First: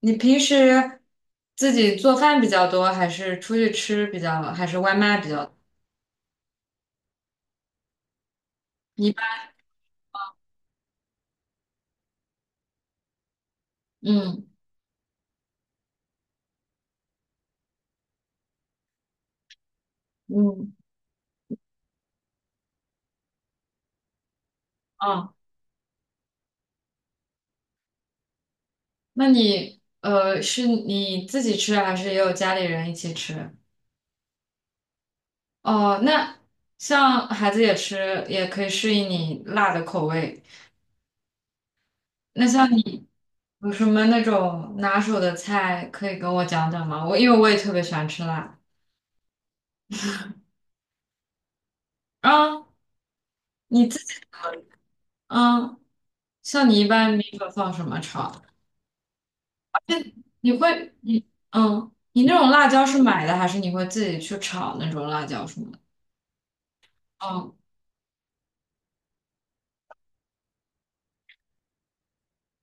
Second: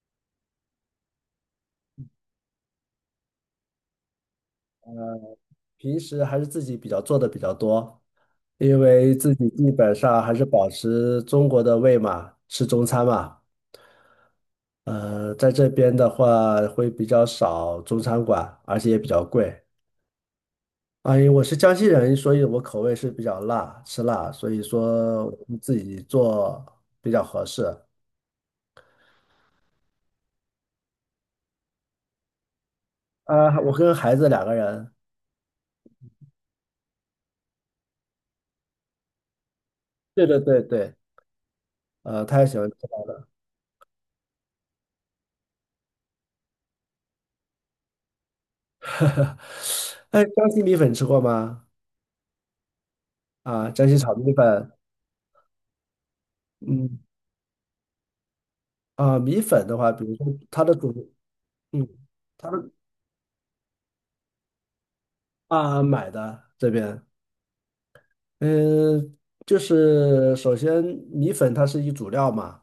你平时自己做饭比较多，还是出去吃比较，还是外卖比较多。平时还是自己比较做的比较多，因你一为自般。己基本上还是保持中国的胃嘛，吃中餐嘛。嗯。在这边的话会比较少中餐馆，而且也比较贵。嗯。啊，因为我是江西人，所以我口味是比较辣，吃辣，所以说哦，我们自己做比较合适。那你是你自己吃，还是也有家里人一起吃？啊，我跟孩子两个人，哦，那像孩子也吃，也可以适应你辣的口对对味。对对，他那也喜欢像吃你辣。有什么那种拿手的菜可以跟我讲讲吗？我因为我也特别喜欢吃辣。哎，江西米粉吃过吗？啊，啊，你江自西己。炒米粉，嗯，像你一嗯。般米粉放什么炒？啊，米粉的话，比如说你它的会主，你嗯，嗯，你那它种辣的椒是买的，还是你会自己去炒那种辣椒什么的？啊买的这边，哦，嗯，就是首先米粉它是一主料嘛，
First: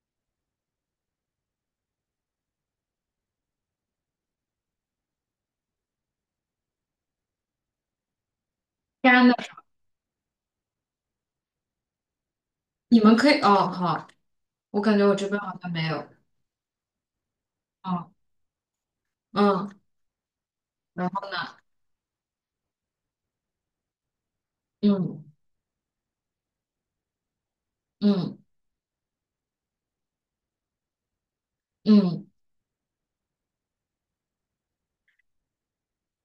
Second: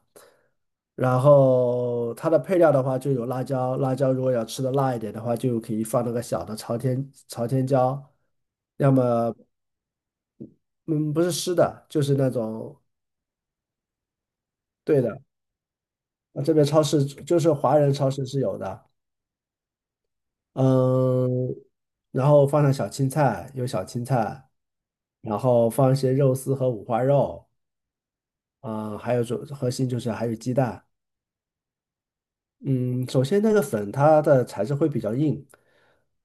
然后它的配料的话就有辣椒，辣椒如果要吃的辣一点的话，就可以放那个小的朝天椒，要干的，么嗯不是湿的，就是那种你们可以哦，好，我感对觉我的，这边好像没有。啊这边超市就是华人超哦。市是有的，嗯。然后。嗯，然后放上小青菜，有小青菜。嗯然后放一些肉丝和五花肉，嗯。啊、还有主核心就是还有鸡蛋。嗯。嗯，首先那个粉它的材质会比较硬，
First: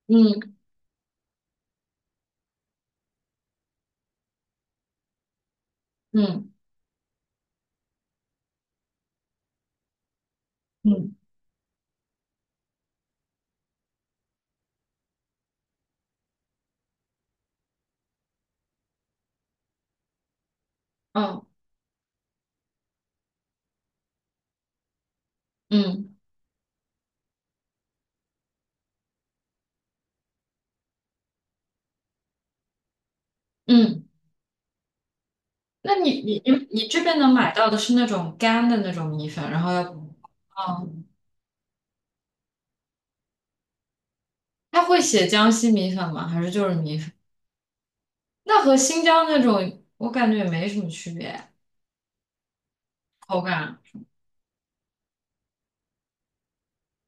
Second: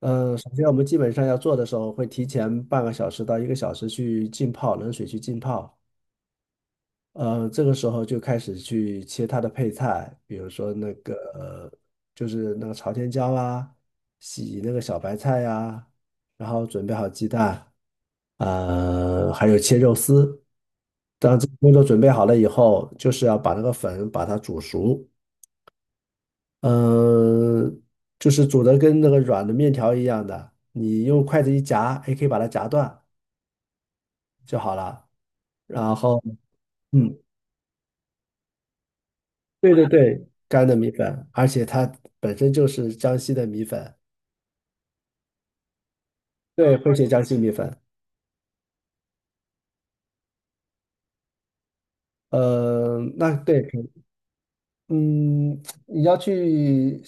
嗯、首嗯。先我们基本上要做的时候会提前半个小时到1个小时去浸泡，冷水去浸泡。嗯。呃，这个时候就开始去切它的配菜，比如说那嗯。个就是那个朝天椒啊，洗那个小白菜呀、然后准备好鸡蛋，还有切肉丝。当嗯。这个工作准备好了以后，就是要把那个粉把它煮熟，嗯。嗯，就是煮的跟那个软的面条一样的，你用筷子一夹，也可以把它夹断嗯，就好了。然那你后，你你你这嗯，边能买到的是那种干的那种米粉，然后对要对对，干的哦，米粉，而且它本身就是江西的米粉，它会写江西米粉吗？还是就是对，会米写粉？江西米粉。那和新疆那种我感觉也没什么区别，那口对，可感。嗯，你要去，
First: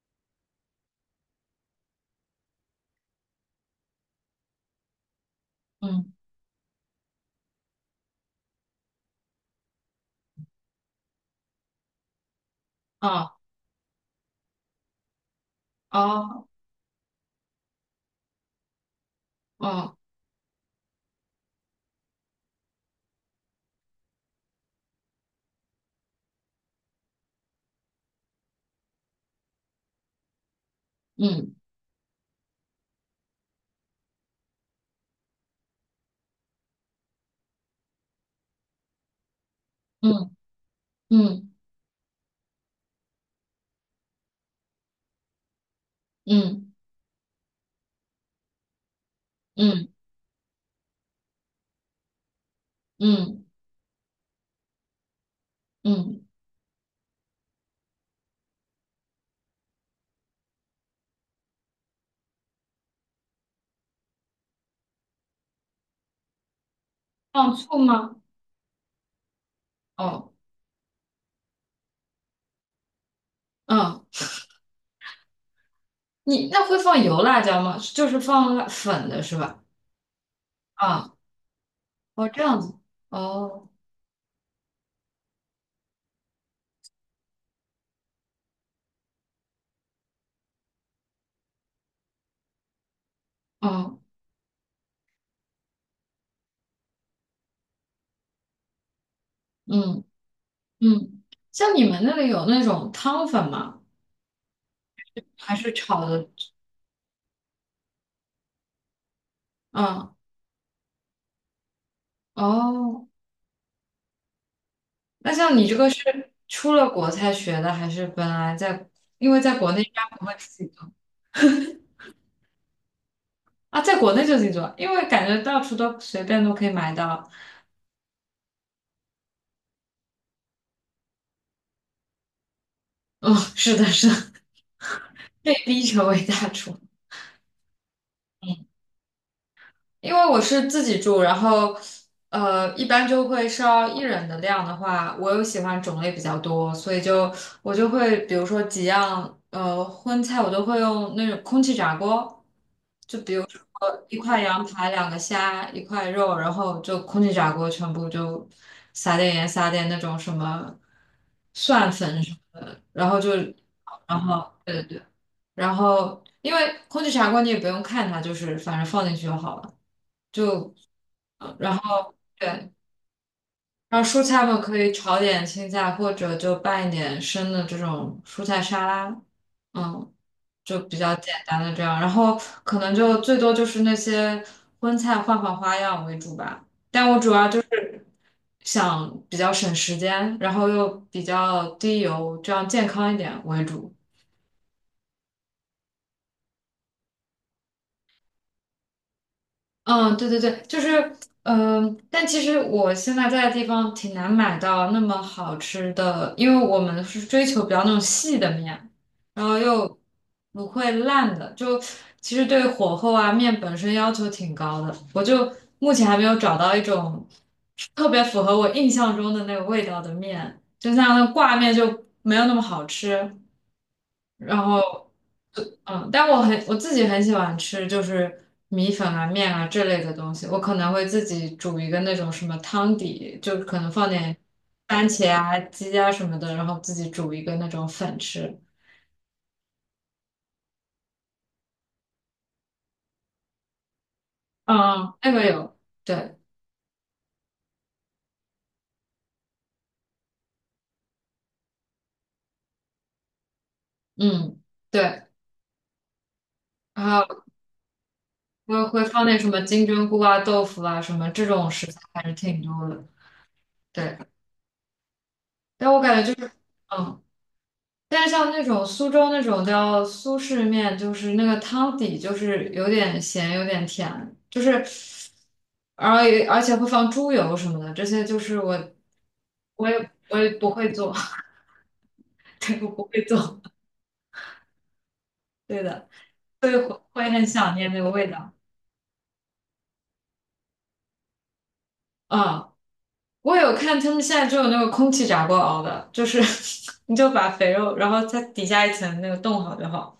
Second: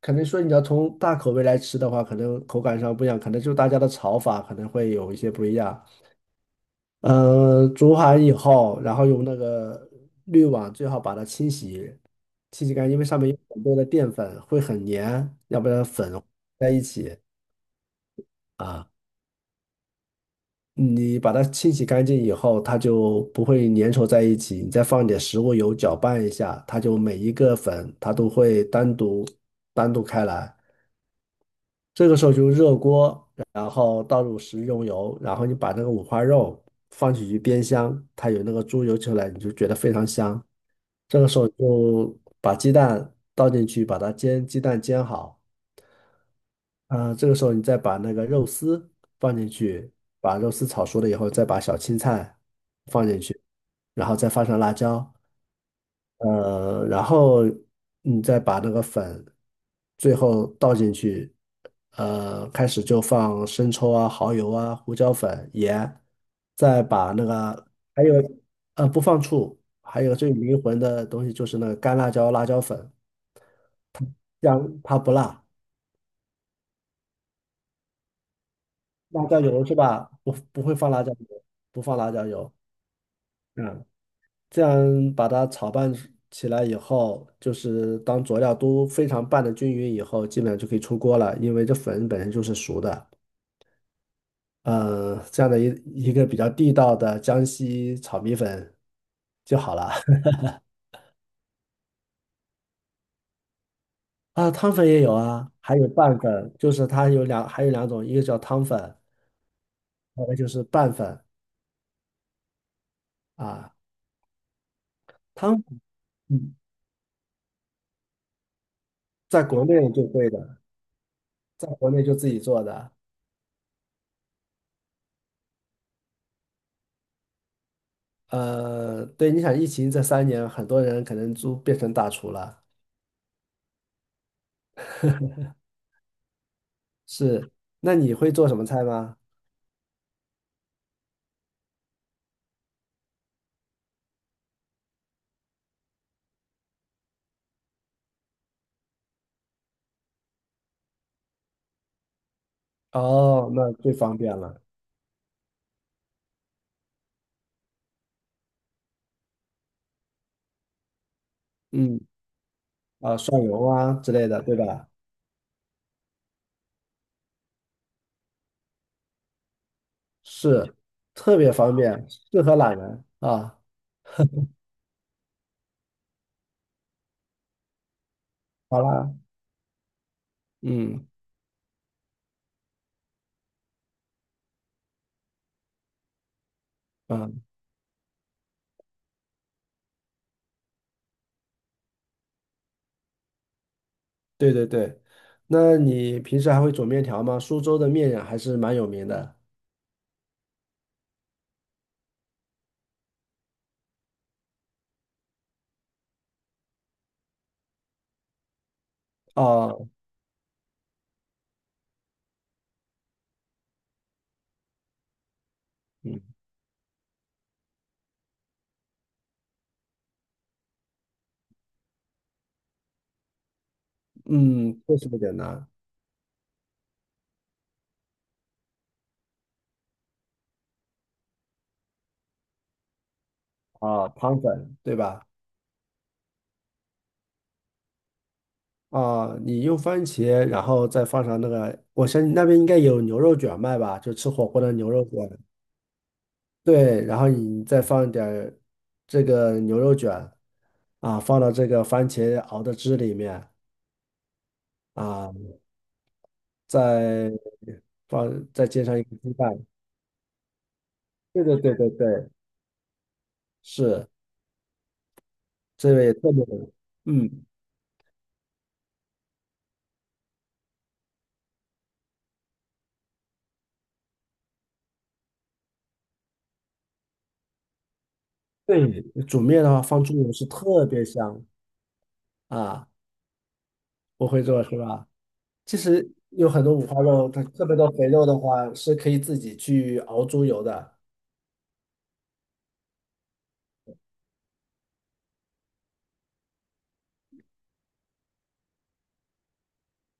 可能说你要从大口味来吃的话，可能口感上不一样，可能就大家的炒法可能会有一些不一样。嗯。嗯，煮好以后，然后用那个滤网最好把它清洗，清洗干净，因为上面有哦。很多的淀粉，会很粘，要不然粉哦。在一起啊。哦。你把它清洗干净以后，它就不会粘稠在一起。你再放点食物油搅拌一下，它就每一个粉它都会单独开来。嗯。这个时候就热锅，然后倒入食用油，然后你把那个五花肉放进去煸香，它有那个猪油出来，你就觉得非常嗯。香。这个时候嗯。就把鸡蛋倒进去，把它煎，鸡蛋煎好。嗯。啊、这个时候你再把那个肉丝放进嗯。去，把肉丝炒熟了以后，再把小青菜放进去，嗯。然后再放上辣椒。嗯。嗯。然后你再把那个粉最后倒进去，开始就放生抽啊、蚝油啊、胡椒粉、盐，再把那放个醋还吗？有不放醋，还有最哦。灵魂的东西就是那个干辣椒、辣椒粉，嗯，这样它不辣。你那会放油辣椒吗？就是放辣粉的辣是椒吧？油是吧？不不会放辣椒啊。油，不放辣椒哦这油。样子。哦。嗯。这样把它炒拌起来以后，就是当佐料都非常拌的均匀以后，基本上就可以出锅了，因为这粉本身就是熟的。哦。呃，这样的一个比较地道的江西炒米粉就好了。嗯。 嗯，像你们那里有那种汤粉吗？啊，汤粉也有啊，还是还有炒拌的？粉，就是它有两，还有两种，一个叫汤粉，嗯。还有一个就是拌粉哦，啊。那像汤你这粉，个是嗯出了国才学的，还是本来在？因为在在国国内内应该就不会会自的，己做。在国内就自己做的。啊，在国内就自己做，因为感觉到处都随便都可以买到。对，你想疫情这3年，很多人可能都变成大厨了。哦，是的，是的，被逼成为大厨。是，那你会做什么嗯，菜吗？因为我是自己住，然后一般就会烧一人的量的话，我又喜欢种类比较多，所以就我就会比如说几样荤菜，我都会用那种空气炸锅，就比如哦，说那最一方便块了。羊排、两个虾、一块肉，然后就空气炸锅全部就撒点盐、撒点那种什么蒜嗯，粉什么的，然啊，后就蒜蓉啊之类的，对对对吧？对。然后因为空气炸锅你也不用看它，就是反正放进去就好了。就是，特别方然便，后适合对，懒人啊。然后蔬菜们可以炒点青菜，或者就拌一点生的这种蔬菜好沙啦，拉，嗯，就比嗯较简单的这样。然后可能就最多就是那些荤菜换换花样为主吧。嗯，想比较省时间，然后又比较低油，这样健康一点为主。对对对。那你平时还会煮面条吗？苏州的面还是蛮有名的。嗯，对对对，就是，嗯、但其实我现在在的地方挺难买到那么好吃的，因为我们是追求比较那种细的面，然后哦，又不会烂的，就其实对火候啊、面本身要求挺高的，我就目前还嗯没有找到一种特别符合我印象中的那个味道的面，就像那挂面就没有那么好吃，然嗯，这后。是不简单嗯，但我自己很喜欢吃，就是米粉啊、面啊这类的东西。我可能会自己煮一个那种什么汤底，就可能放啊，点汤粉对番吧？茄啊、鸡啊什么的，然后自己煮一个那种粉吃。啊，你用番茄，然后再放上那个，我相信那边应该有牛肉卷卖吧，就吃火锅的牛肉卷。嗯，那个有，对。对，然后你再放一点儿这个牛肉卷啊，放到这个番茄熬的汁里面嗯，对，啊，然再后放再会煎上一会个放鸡点什么蛋。金针菇啊、豆腐啊什么对这对种对食对材还对，是挺多的。是，对，但这我个也感特觉就别，是，嗯。嗯，但像那种苏州那种叫苏式面，就是那个汤底就是有点咸，有点甜，就是而而且会放猪油什么的，这些就是我对，煮面的话我放也猪油我是也不特会别做，香 对，我啊，不会做，我会做是吧？其对的，实有很所多以五会花肉，会它很特想别念多那肥个肉味的道。话是可以自己去熬猪油的。啊，我有看他们现在就有那个空气炸锅熬的，就是 你就把肥肉，然后它底下一层那个冻好就好。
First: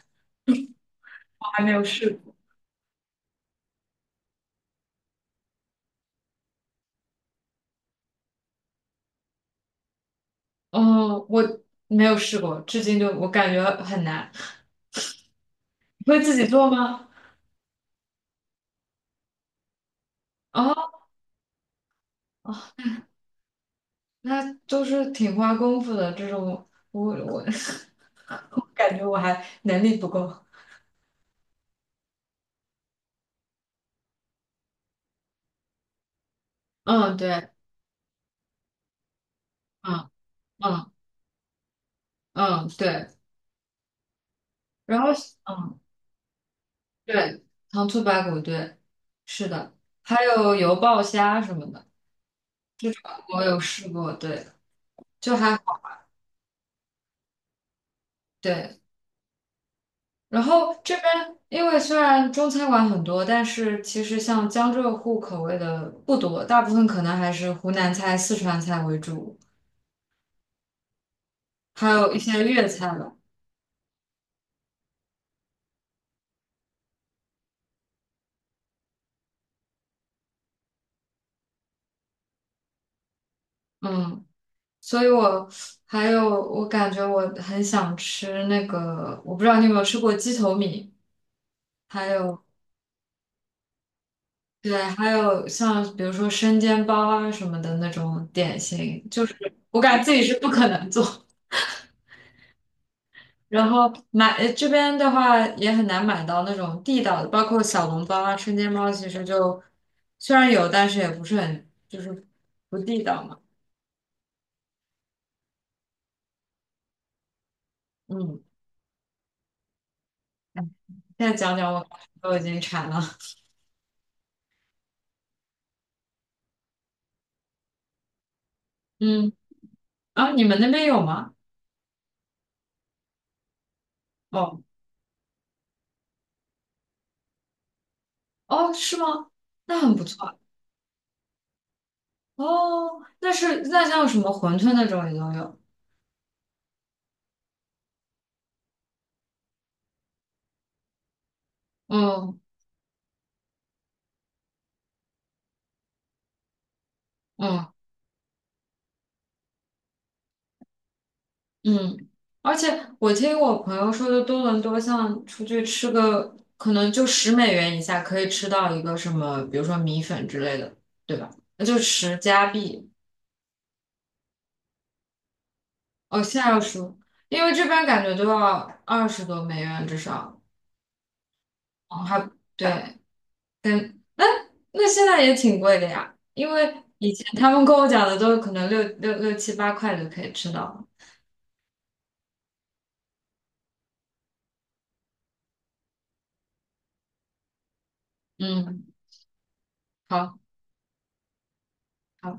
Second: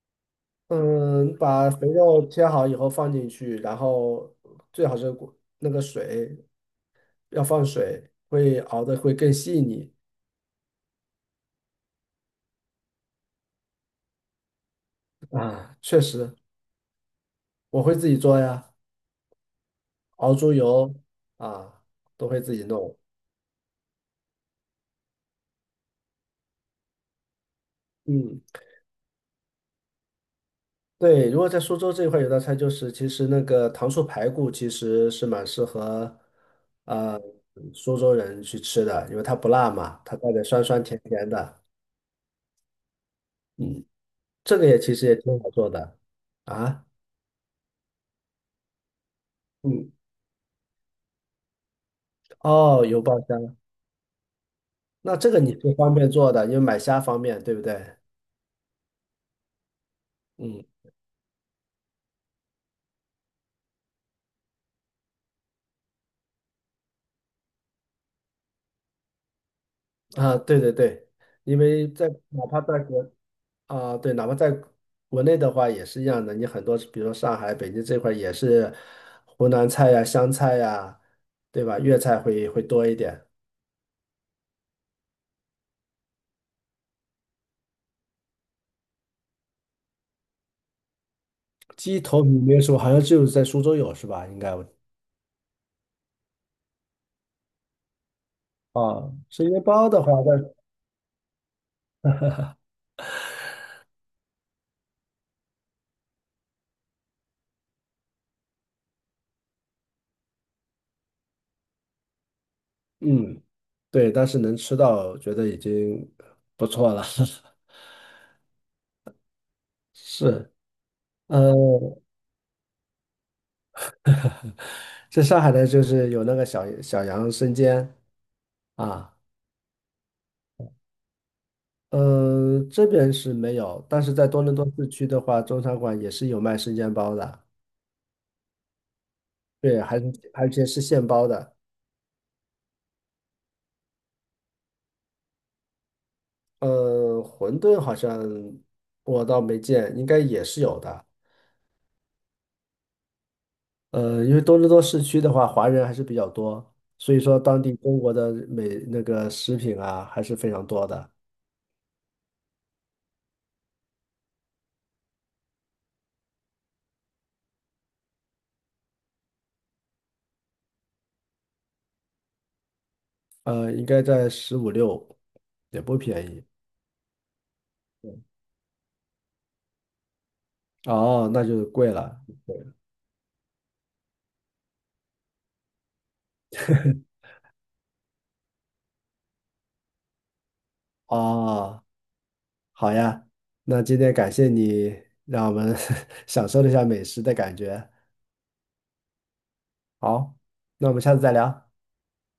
嗯，我还把没有肥试肉切好以后放进去，然后最好是过那个水要放水，会熬的会更细腻过，哦，我没有试过，至今就我感觉很难。啊。确会自实，己做吗？我会自己做呀，熬猪油哦，啊，都会自己弄。那都是挺花功夫的这种，我 嗯，我感觉我还能力不够。对，如果在苏州这一块有道菜，就是其实那个糖醋排骨其实是蛮适合嗯，呃对。苏州人去吃的，因为它不辣嘛，嗯。它带点酸酸嗯。甜甜的。嗯，对，嗯，这个也其然实后也挺好做嗯的啊。对，糖醋排骨，对，是的，嗯。还有油爆虾什么的，哦，这油种爆虾，我有试过，对，那这就个你还是好，方便做的，因为买虾方便，对不对？对。然嗯，后这边因为虽然中餐馆很多，但是其实像江浙沪口味的不多，大部分可能还是湖南菜、四川菜为主，啊，对对对，因为还在有一些哪怕粤在菜国吧。啊，对，哪怕在国内的话也是一样的，你很多比如说上海、北京这块儿也是湖南菜呀、湘菜呀，对吧？粤菜会多一点。嗯，所以我还有我感觉我很想吃那个，我不知道你有没有吃过鸡头米，鸡还头米有没有说，好像只有在苏州有是吧？应该我对，还有像比如说生煎包啊什么的那种点心，啊，就是生煎我包感的觉话，自己是但不可能做。然后买这边的话也很难买到那种地道的，包括小笼包啊、生煎包，其实就虽然有，但是也不是很就是不地道嘛。嗯，对，但是能吃到，觉得已经不错了。嗯，是，现在呃，讲讲我都已经馋了。在上海的就是有那个小小羊生煎啊，嗯。啊，你们那边有吗？这边是没有，但是在多伦哦。多市区的话，中餐馆也是有卖生煎包的，哦，是吗？那对，很还不是错啊。而且是现包的。哦，那是那像什么馄饨那种也都有。馄饨好像我倒没见，应该也是有的。嗯。因为多伦多市区的话，华人还是比较多，所以说当嗯。地中国的美那个食品啊还是非常多的。嗯，而且我听我朋友说的，多伦多像出去吃个，可能就10美元以下可以吃到一个什么，比如说米粉之类的，对吧？那就10加币。应该在15、16，也不哦，便现宜。在要十，因为这边感觉都要20多美元至少。哦，那就贵哦，了。还对。嗯，那现在也挺贵的呀，因为以前他们跟我讲的都可能六六六七八块就可以吃到了。哦，好呀，那今天感谢你，让我们 享受了一下美食的感觉。嗯，好，好。那我们下次再聊。好。